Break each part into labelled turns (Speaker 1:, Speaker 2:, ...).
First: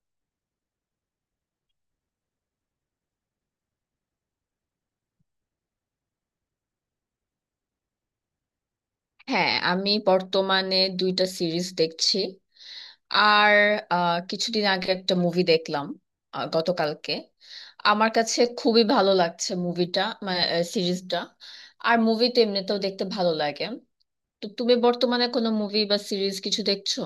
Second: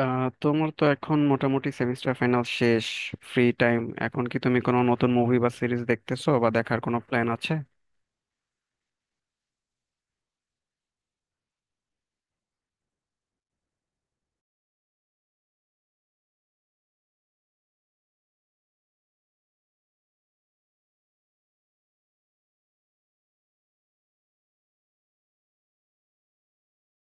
Speaker 1: তোমার তো এখন মোটামুটি সেমিস্টার ফাইনাল শেষ। ফ্রি টাইম এখন কি তুমি কোনো নতুন মুভি বা সিরিজ দেখতেছো বা দেখার কোনো প্ল্যান আছে?
Speaker 2: হ্যাঁ, আমি বর্তমানে দুইটা সিরিজ দেখছি। আর কিছুদিন আগে একটা মুভি দেখলাম। গতকালকে আমার কাছে খুবই ভালো লাগছে মুভিটা, মানে সিরিজটা। আর মুভি তো এমনিতেও দেখতে ভালো লাগে। তো তুমি বর্তমানে কোনো মুভি বা সিরিজ কিছু দেখছো?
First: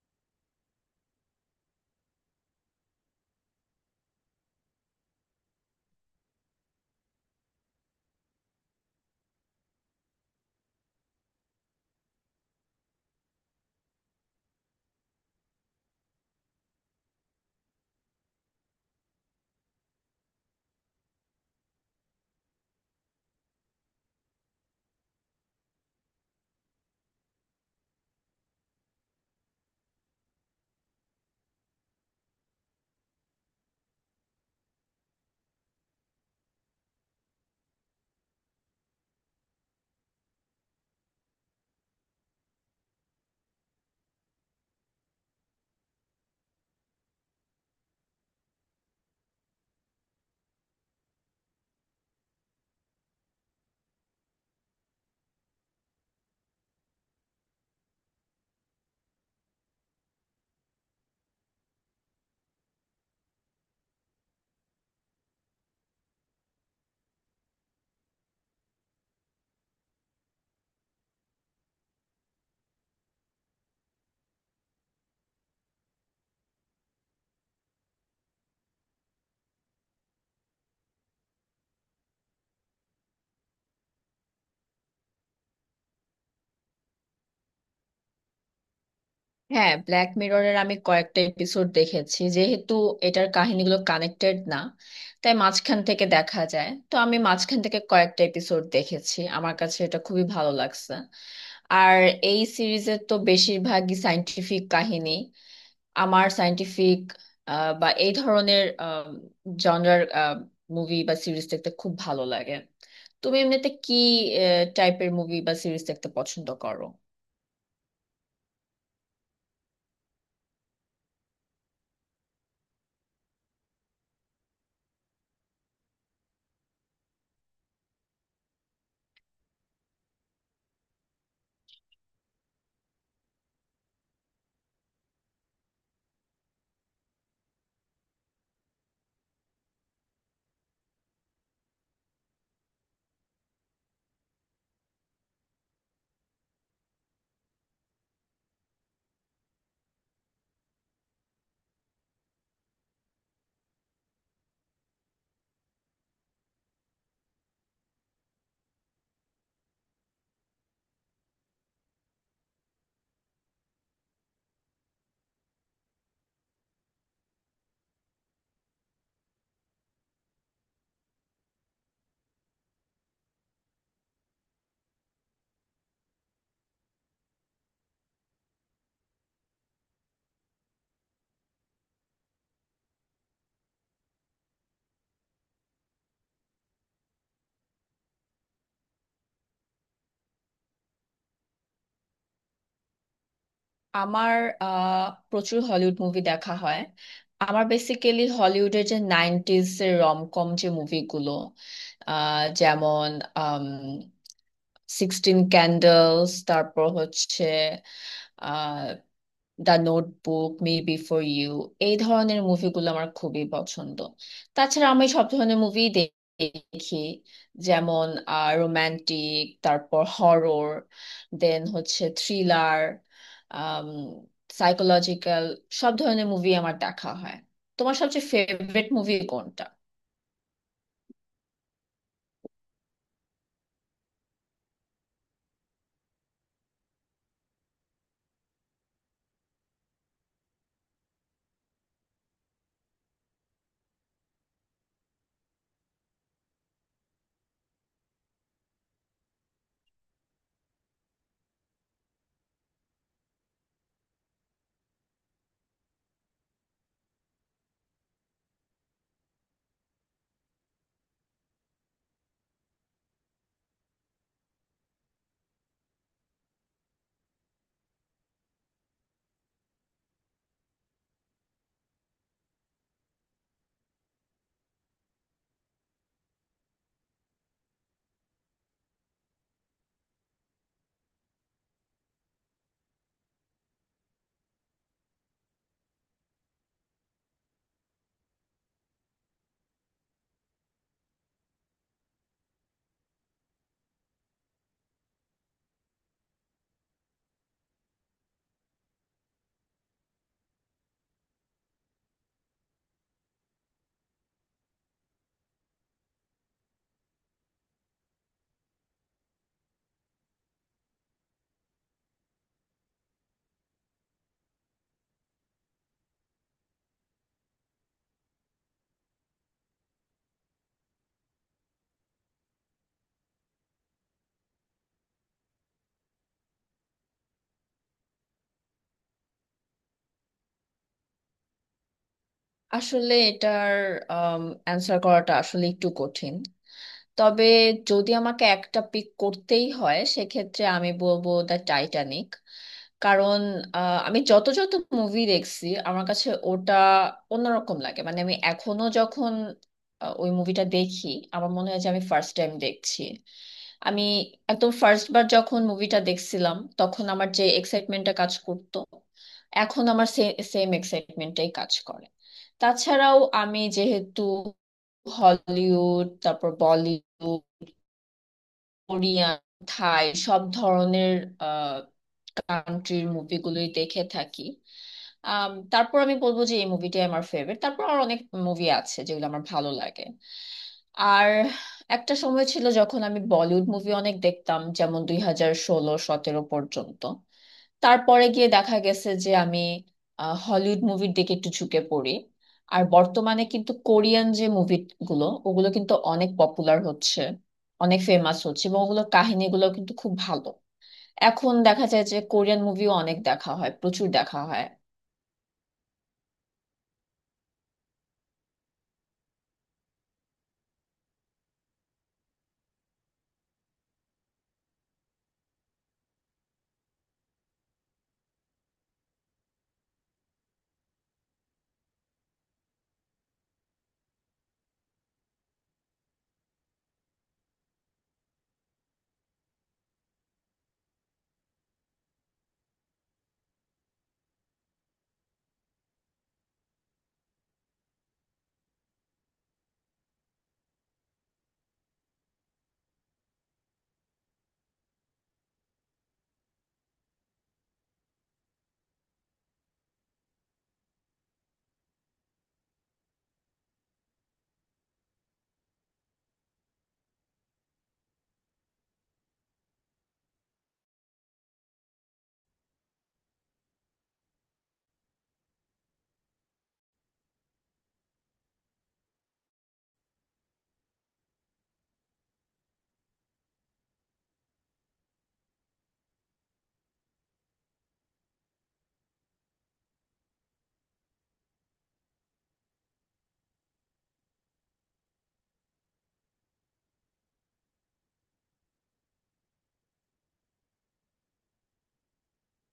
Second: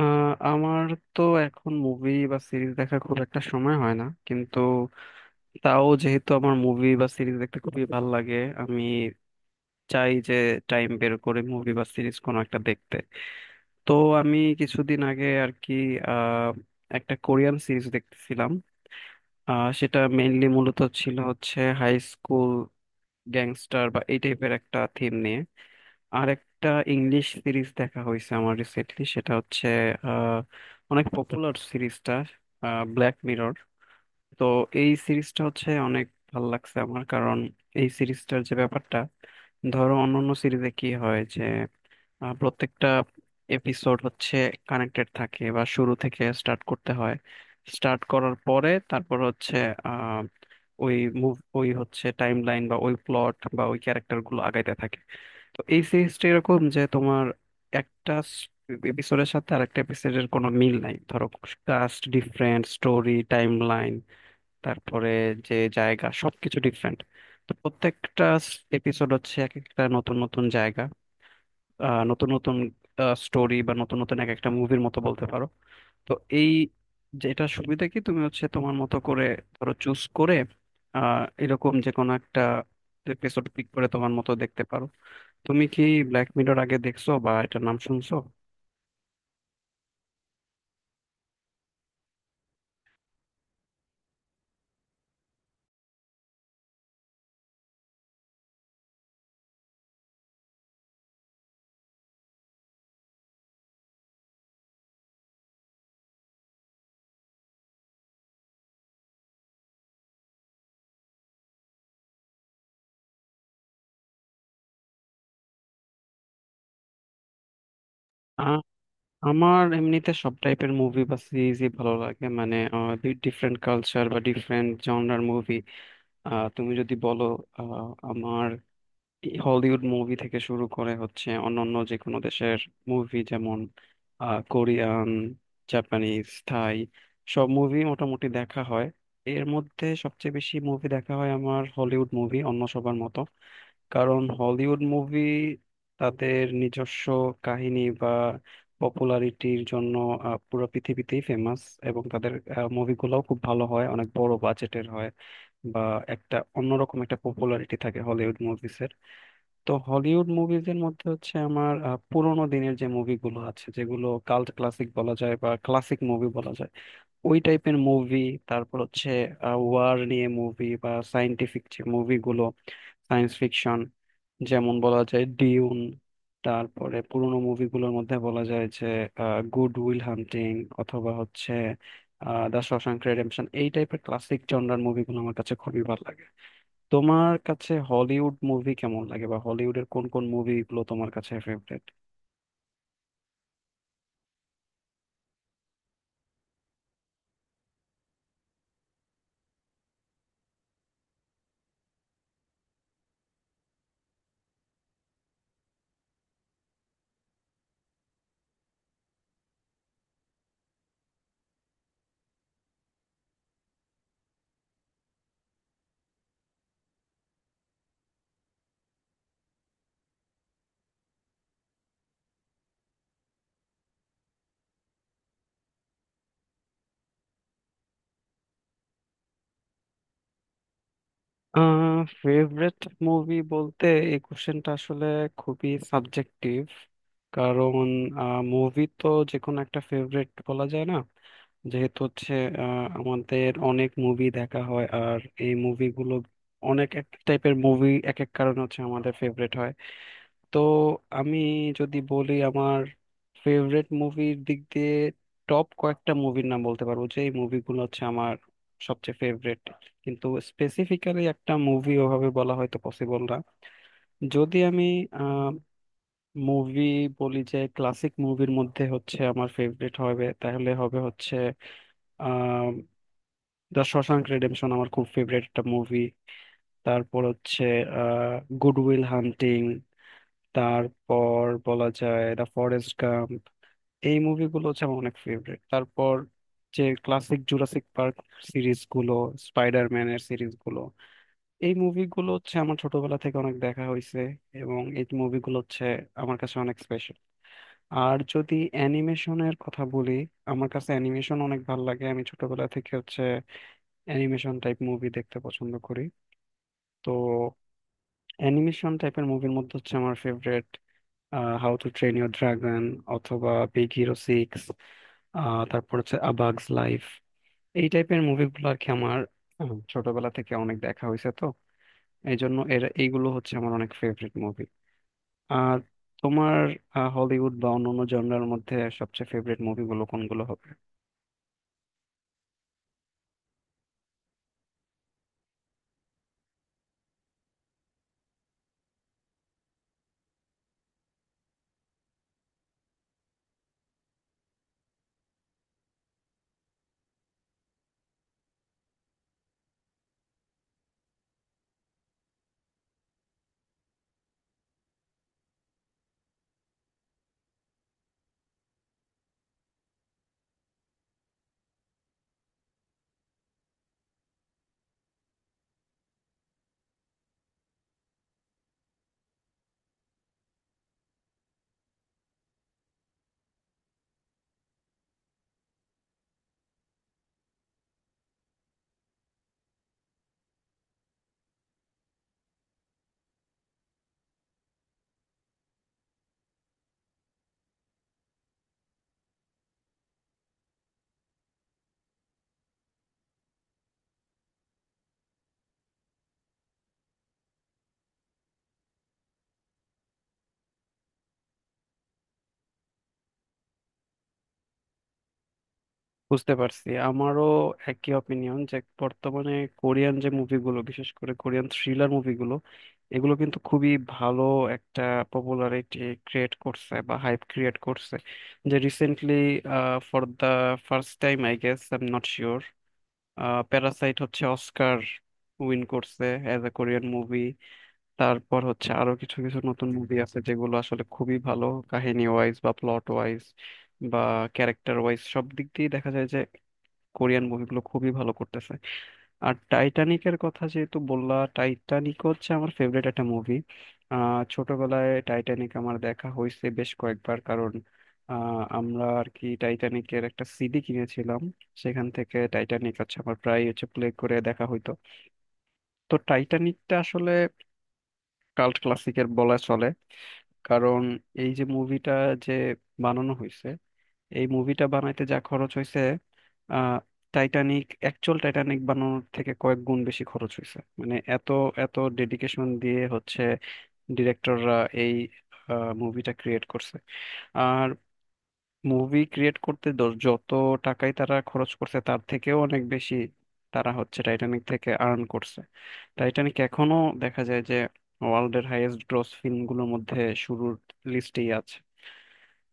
Speaker 1: আমার তো এখন মুভি বা সিরিজ দেখা খুব একটা সময় হয় না, কিন্তু তাও যেহেতু আমার মুভি বা সিরিজ দেখতে খুবই ভালো লাগে, আমি চাই যে টাইম বের করে মুভি বা সিরিজ কোনো একটা দেখতে। তো আমি কিছুদিন আগে আর কি আহ একটা কোরিয়ান সিরিজ দেখতেছিলাম। সেটা মেইনলি মূলত ছিল হচ্ছে হাই স্কুল গ্যাংস্টার বা এই টাইপের একটা থিম নিয়ে। আর একটা ইংলিশ সিরিজ দেখা হয়েছে আমার রিসেন্টলি, সেটা হচ্ছে আহ, অনেক পপুলার সিরিজটা, ব্ল্যাক মিরর। তো এই সিরিজটা হচ্ছে অনেক ভাল লাগছে আমার, কারণ এই সিরিজটার যে ব্যাপারটা, ধরো অন্যান্য সিরিজে কি হয় যে প্রত্যেকটা এপিসোড হচ্ছে কানেক্টেড থাকে বা শুরু থেকে স্টার্ট করতে হয়। স্টার্ট করার পরে তারপর হচ্ছে আহ, ওই মুভ ওই হচ্ছে টাইম লাইন বা ওই প্লট বা ওই ক্যারেক্টার গুলো আগাইতে থাকে। তো এই সিরিজটা এরকম যে তোমার একটা এপিসোডের সাথে আরেকটা এপিসোডের কোনো মিল নাই ধরো। Cast different, story time line, তারপরে যে জায়গা, সবকিছু ডিফারেন্ট। তো প্রত্যেকটা এপিসোড হচ্ছে এক একটা নতুন নতুন জায়গা, নতুন নতুন স্টোরি, বা নতুন নতুন এক একটা মুভির মতো বলতে পারো। তো এই, যেটা সুবিধা কি তুমি হচ্ছে তোমার মতো করে ধরো চুজ করে, এরকম যে কোনো একটা এপিসোড পিক করে তোমার মতো দেখতে পারো। তুমি কি ব্ল্যাক মিরর আগে দেখছো বা এটার নাম শুনছো?
Speaker 2: হ্যাঁ, ব্ল্যাক মিররের আমি কয়েকটা এপিসোড দেখেছি। যেহেতু এটার কাহিনীগুলো কানেক্টেড না, তাই মাঝখান থেকে দেখা যায়, তো আমি মাঝখান থেকে কয়েকটা এপিসোড দেখেছি। আমার কাছে এটা খুবই ভালো লাগছে। আর এই সিরিজের তো বেশিরভাগই সায়েন্টিফিক কাহিনী। আমার সায়েন্টিফিক বা এই ধরনের জনরার মুভি বা সিরিজ দেখতে খুব ভালো লাগে। তুমি এমনিতে কি টাইপের মুভি বা সিরিজ দেখতে পছন্দ করো?
Speaker 1: আ- আমার এমনিতে সব টাইপের মুভি বা সিরিজই ভালো লাগে, মানে ডিফারেন্ট কালচার বা ডিফারেন্ট জনরার মুভি, তুমি যদি বলো আমার হলিউড মুভি থেকে শুরু করে হচ্ছে অন্যান্য যে কোনো দেশের মুভি, যেমন কোরিয়ান, জাপানিজ, থাই, সব মুভি মোটামুটি দেখা হয়। এর মধ্যে সবচেয়ে বেশি মুভি দেখা হয় আমার হলিউড মুভি, অন্য সবার মতো। কারণ হলিউড মুভি তাদের নিজস্ব কাহিনী বা পপুলারিটির জন্য পুরো পৃথিবীতেই ফেমাস। এবং তাদের মুভিগুলোও খুব ভালো হয়, অনেক বড় বাজেটের হয়, বা একটা অন্যরকম একটা পপুলারিটি থাকে হলিউড মুভিস। তো হলিউড মুভিজের মধ্যে হচ্ছে আমার পুরোনো দিনের যে মুভিগুলো আছে, যেগুলো কাল্ট ক্লাসিক বলা যায় বা ক্লাসিক মুভি বলা যায়, ওই টাইপের মুভি। তারপর হচ্ছে ওয়ার নিয়ে মুভি বা সায়েন্টিফিক যে মুভিগুলো, সায়েন্স ফিকশন, যেমন বলা যায় ডিউন। তারপরে পুরোনো মুভিগুলোর মধ্যে বলা যায় যে গুড উইল হান্টিং অথবা হচ্ছে দ্য শশাঙ্ক রেডেম্পশন, এই টাইপের ক্লাসিক জনরার মুভিগুলো আমার কাছে খুবই ভালো লাগে। তোমার কাছে হলিউড মুভি কেমন লাগে বা হলিউডের কোন কোন মুভিগুলো তোমার কাছে ফেভারিট?
Speaker 2: আমার আহ, প্রচুর হলিউড মুভি দেখা হয়। আমার বেসিক্যালি হলিউডের যে নাইনটিজ এর রমকম যে মুভিগুলো, যেমন সিক্সটিন ক্যান্ডেলস, তারপর হচ্ছে আহ the notebook, me before you, এই ধরনের মুভিগুলো আমার খুবই পছন্দ। তাছাড়া আমি সব ধরনের মুভি দেখি, যেমন রোমান্টিক, তারপর হরর, দেন হচ্ছে থ্রিলার, সাইকোলজিক্যাল, সব ধরনের মুভি আমার দেখা হয়। তোমার সবচেয়ে ফেভারিট মুভি কোনটা?
Speaker 1: ফেভারিট মুভি বলতে এই কোশ্চেনটা আসলে খুবই সাবজেক্টিভ। কারণ মুভি তো যে কোনো একটা ফেভারিট বলা যায় না, যেহেতু হচ্ছে আমাদের অনেক মুভি দেখা হয় আর এই মুভিগুলো অনেক এক টাইপের মুভি এক এক কারণে হচ্ছে আমাদের ফেভারিট হয়। তো আমি যদি বলি আমার ফেভারেট মুভির দিক দিয়ে টপ কয়েকটা মুভির নাম বলতে পারবো যে এই মুভিগুলো হচ্ছে আমার সবচেয়ে ফেভারেট, কিন্তু স্পেসিফিক্যালি একটা মুভি ওভাবে বলা হয়তো পসিবল না। যদি আমি মুভি বলি যে ক্লাসিক মুভির মধ্যে হচ্ছে আমার ফেভারিট হবে, তাহলে হবে হচ্ছে আহ দ্য শশাঙ্ক রেডেম্পশন আমার খুব ফেভারিট একটা মুভি। তারপর হচ্ছে আহ গুড উইল হান্টিং। তারপর বলা যায় দ্য ফরেস্ট গাম্প। এই মুভিগুলো হচ্ছে আমার অনেক ফেভারিট। তারপর যে ক্লাসিক জুরাসিক পার্ক সিরিজ গুলো, স্পাইডারম্যানের সিরিজ গুলো, এই মুভিগুলো হচ্ছে আমার ছোটবেলা থেকে অনেক দেখা হয়েছে এবং এই মুভিগুলো হচ্ছে আমার কাছে অনেক স্পেশাল। আর যদি অ্যানিমেশনের কথা বলি, আমার কাছে অ্যানিমেশন অনেক ভালো লাগে, আমি ছোটবেলা থেকে হচ্ছে অ্যানিমেশন টাইপ মুভি দেখতে পছন্দ করি। তো অ্যানিমেশন টাইপের মুভির মধ্যে হচ্ছে আমার favourite how to train your dragon অথবা বিগ হিরো সিক্স। তারপর হচ্ছে আবাগস লাইফ, এই টাইপের মুভিগুলো আর কি আমার ছোটবেলা থেকে অনেক দেখা হয়েছে। তো এই জন্য এর এইগুলো হচ্ছে আমার অনেক ফেভারিট মুভি। আর তোমার হলিউড বা অন্যান্য জনরার মধ্যে সবচেয়ে ফেভারিট মুভিগুলো কোনগুলো হবে?
Speaker 2: আসলে এটার অ্যান্সার করাটা আসলে একটু কঠিন। তবে যদি আমাকে একটা পিক করতেই হয় সেক্ষেত্রে আমি বলবো দ্য টাইটানিক। কারণ আমি যত যত মুভি দেখছি আমার কাছে ওটা অন্যরকম লাগে। মানে আমি এখনো যখন ওই মুভিটা দেখি আমার মনে হয় যে আমি ফার্স্ট টাইম দেখছি। আমি একদম ফার্স্ট বার যখন মুভিটা দেখছিলাম তখন আমার যে এক্সাইটমেন্টটা কাজ করতো, এখন আমার সেম এক্সাইটমেন্টটাই কাজ করে। তাছাড়াও আমি যেহেতু হলিউড, তারপর বলিউড, কোরিয়ান, থাই, সব ধরনের কান্ট্রির মুভিগুলোই দেখে থাকি। তারপর আমি বলবো যে এই মুভিটাই আমার ফেভারিট, তারপর আর অনেক মুভি আছে যেগুলো আমার ভালো লাগে। আর একটা সময় ছিল যখন আমি বলিউড মুভি অনেক দেখতাম, যেমন 2016-17 পর্যন্ত। তারপরে গিয়ে দেখা গেছে যে আমি হলিউড মুভির দিকে একটু ঝুঁকে পড়ি। আর বর্তমানে কিন্তু কোরিয়ান যে মুভিগুলো ওগুলো কিন্তু অনেক পপুলার হচ্ছে, অনেক ফেমাস হচ্ছে, এবং ওগুলোর কাহিনীগুলো কিন্তু খুব ভালো। এখন দেখা যায় যে কোরিয়ান মুভিও অনেক দেখা হয়, প্রচুর দেখা হয়।
Speaker 1: বুঝতে পারছি, আমারও একই অপিনিয়ন যে বর্তমানে কোরিয়ান যে মুভিগুলো, বিশেষ করে কোরিয়ান থ্রিলার মুভিগুলো, এগুলো কিন্তু খুবই ভালো একটা পপুলারিটি ক্রিয়েট করছে বা হাইপ ক্রিয়েট করছে। যে recently for the first time I guess I am not sure, Parasite হচ্ছে অস্কার উইন করছে অ্যাজ এ কোরিয়ান মুভি। তারপর হচ্ছে আরো কিছু কিছু নতুন মুভি আছে যেগুলো আসলে খুবই ভালো কাহিনী ওয়াইজ বা প্লট ওয়াইজ বা ক্যারেক্টার ওয়াইজ, সব দিক দিয়ে দেখা যায় কোরিয়ান মুভিগুলো খুবই ভালো করতেছে। আর টাইটানিকের কথা যেহেতু বললা, টাইটানিক হচ্ছে আমার ফেভারিট একটা মুভি। ছোটবেলায় টাইটানিক আমার দেখা হয়েছে বেশ কয়েকবার, কারণ আমরা আর কি টাইটানিকের একটা সিডি কিনেছিলাম। সেখান থেকে টাইটানিক হচ্ছে আমার প্রায় হচ্ছে প্লে করে দেখা হইতো। তো টাইটানিকটা আসলে কাল্ট ক্লাসিকের বলা চলে, কারণ এই যে মুভিটা যে বানানো হয়েছে, এই মুভিটা বানাইতে যা খরচ হয়েছে, আহ টাইটানিক, অ্যাকচুয়াল টাইটানিক বানানোর থেকে কয়েক গুণ বেশি খরচ হয়েছে। মানে এত এত ডেডিকেশন দিয়ে হচ্ছে ডিরেক্টররা এই মুভিটা ক্রিয়েট করছে। আর মুভি ক্রিয়েট করতে যত টাকাই তারা খরচ করছে তার থেকেও অনেক বেশি তারা হচ্ছে টাইটানিক থেকে আর্ন করছে। টাইটানিক এখনো দেখা যায় যে ওয়ার্ল্ডের হাইয়েস্ট গ্রস ফিল্মগুলোর মধ্যে শুরুর লিস্টেই আছে।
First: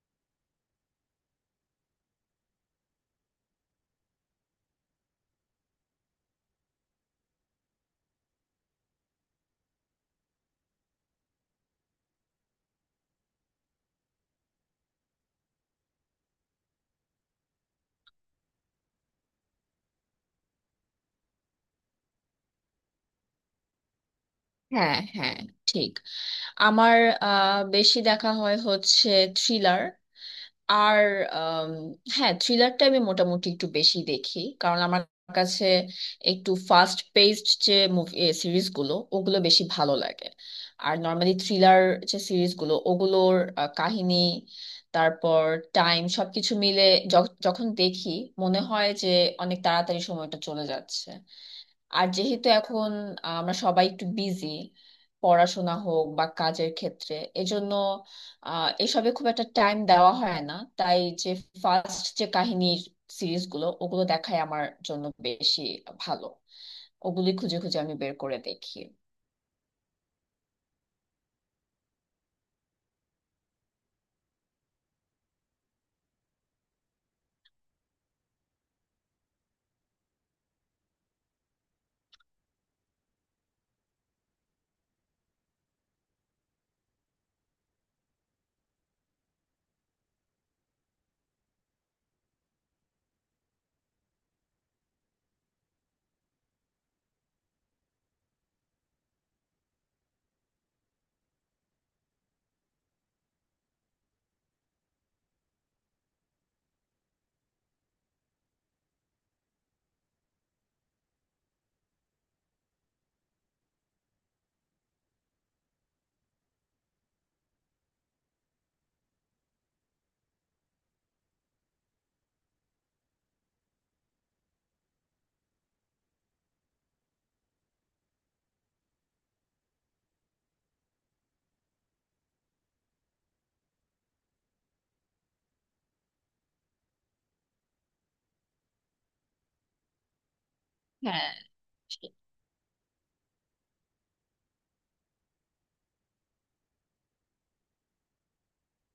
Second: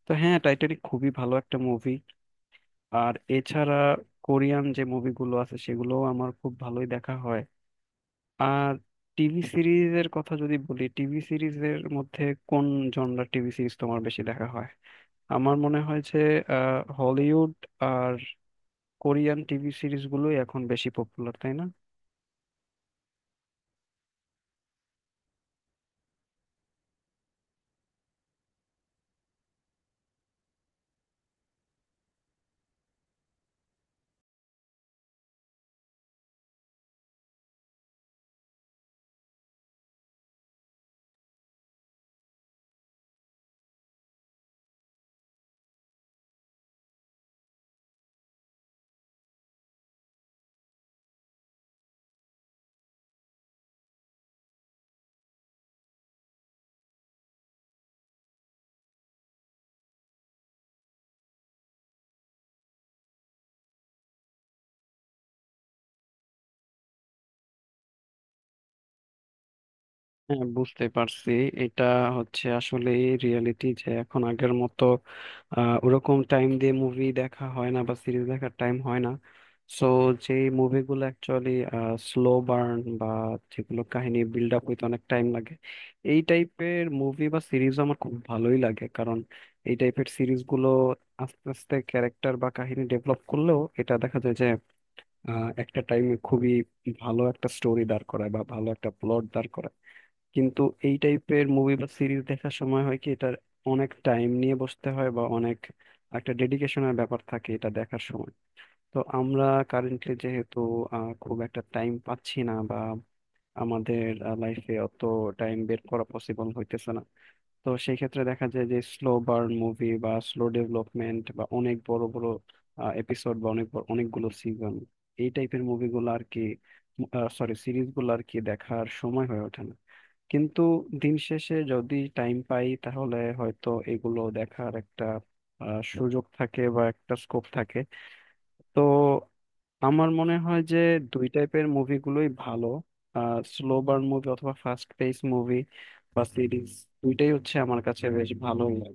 Speaker 1: তো হ্যাঁ, টাইটানিক খুবই ভালো একটা মুভি। আর এছাড়া কোরিয়ান যে মুভিগুলো আছে সেগুলো আমার খুব ভালোই দেখা হয়। আর টিভি সিরিজের কথা যদি বলি, টিভি সিরিজের মধ্যে কোন জনরার টিভি সিরিজ তোমার বেশি দেখা হয়? আমার মনে হয় যে হলিউড আর কোরিয়ান টিভি সিরিজগুলোই এখন বেশি পপুলার, তাই না?
Speaker 2: হ্যাঁ, হ্যাঁ, ঠিক। আমার বেশি দেখা হয় হচ্ছে থ্রিলার। আর আম, হ্যাঁ, থ্রিলারটা আমি মোটামুটি একটু বেশি দেখি, কারণ আমার কাছে একটু ফাস্ট পেসড যে মুভি সিরিজগুলো ওগুলো বেশি ভালো লাগে। আর নর্মালি থ্রিলার যে সিরিজগুলো ওগুলোর কাহিনী, তারপর টাইম, সবকিছু মিলে যখন দেখি মনে হয় যে অনেক তাড়াতাড়ি সময়টা চলে যাচ্ছে। আর যেহেতু এখন আমরা সবাই একটু বিজি, পড়াশোনা হোক বা কাজের ক্ষেত্রে, এজন্য এসবে খুব একটা টাইম দেওয়া হয় না। তাই যে ফার্স্ট যে কাহিনীর সিরিজগুলো ওগুলো দেখাই আমার জন্য বেশি ভালো। ওগুলি খুঁজে খুঁজে আমি বের করে দেখি।
Speaker 1: হ্যাঁ, বুঝতে পারছি, এটা হচ্ছে আসলে রিয়েলিটি যে এখন আগের মতো ওরকম টাইম দিয়ে মুভি দেখা হয় না বা সিরিজ দেখার টাইম হয় না। সো যে মুভিগুলো অ্যাকচুয়ালি স্লো বার্ন বা যেগুলো কাহিনী বিল্ড আপ হইতে অনেক টাইম লাগে, এই টাইপের মুভি বা সিরিজ আমার খুব ভালোই লাগে। কারণ এই টাইপের সিরিজগুলো আস্তে আস্তে ক্যারেক্টার বা কাহিনী ডেভেলপ করলেও এটা দেখা যায় যে একটা টাইমে খুবই ভালো একটা স্টোরি দাঁড় করায় বা ভালো একটা প্লট দাঁড় করায়। কিন্তু এই টাইপের মুভি বা সিরিজ দেখার সময় হয় কি, এটার অনেক টাইম নিয়ে বসতে হয় বা অনেক একটা ডেডিকেশনের ব্যাপার থাকে এটা দেখার সময়। তো আমরা কারেন্টলি যেহেতু খুব একটা টাইম পাচ্ছি না বা আমাদের লাইফে অত টাইম বের করা পসিবল হইতেছে না, তো সেই ক্ষেত্রে দেখা যায় যে স্লো বার্ন মুভি বা স্লো ডেভেলপমেন্ট বা অনেক বড় বড় এপিসোড বা অনেকগুলো সিজন, এই টাইপের মুভিগুলো আর কি, সরি, সিরিজগুলো আর কি দেখার সময় হয়ে ওঠে না। কিন্তু দিন শেষে যদি টাইম পাই তাহলে হয়তো এগুলো দেখার একটা সুযোগ থাকে বা একটা স্কোপ থাকে। তো আমার মনে হয় যে দুই
Speaker 2: হ্যাঁ।
Speaker 1: টাইপের মুভিগুলোই ভালো, স্লো বার্ন মুভি অথবা ফাস্ট পেস মুভি বা সিরিজ, দুইটাই হচ্ছে আমার কাছে বেশ ভালো লাগে।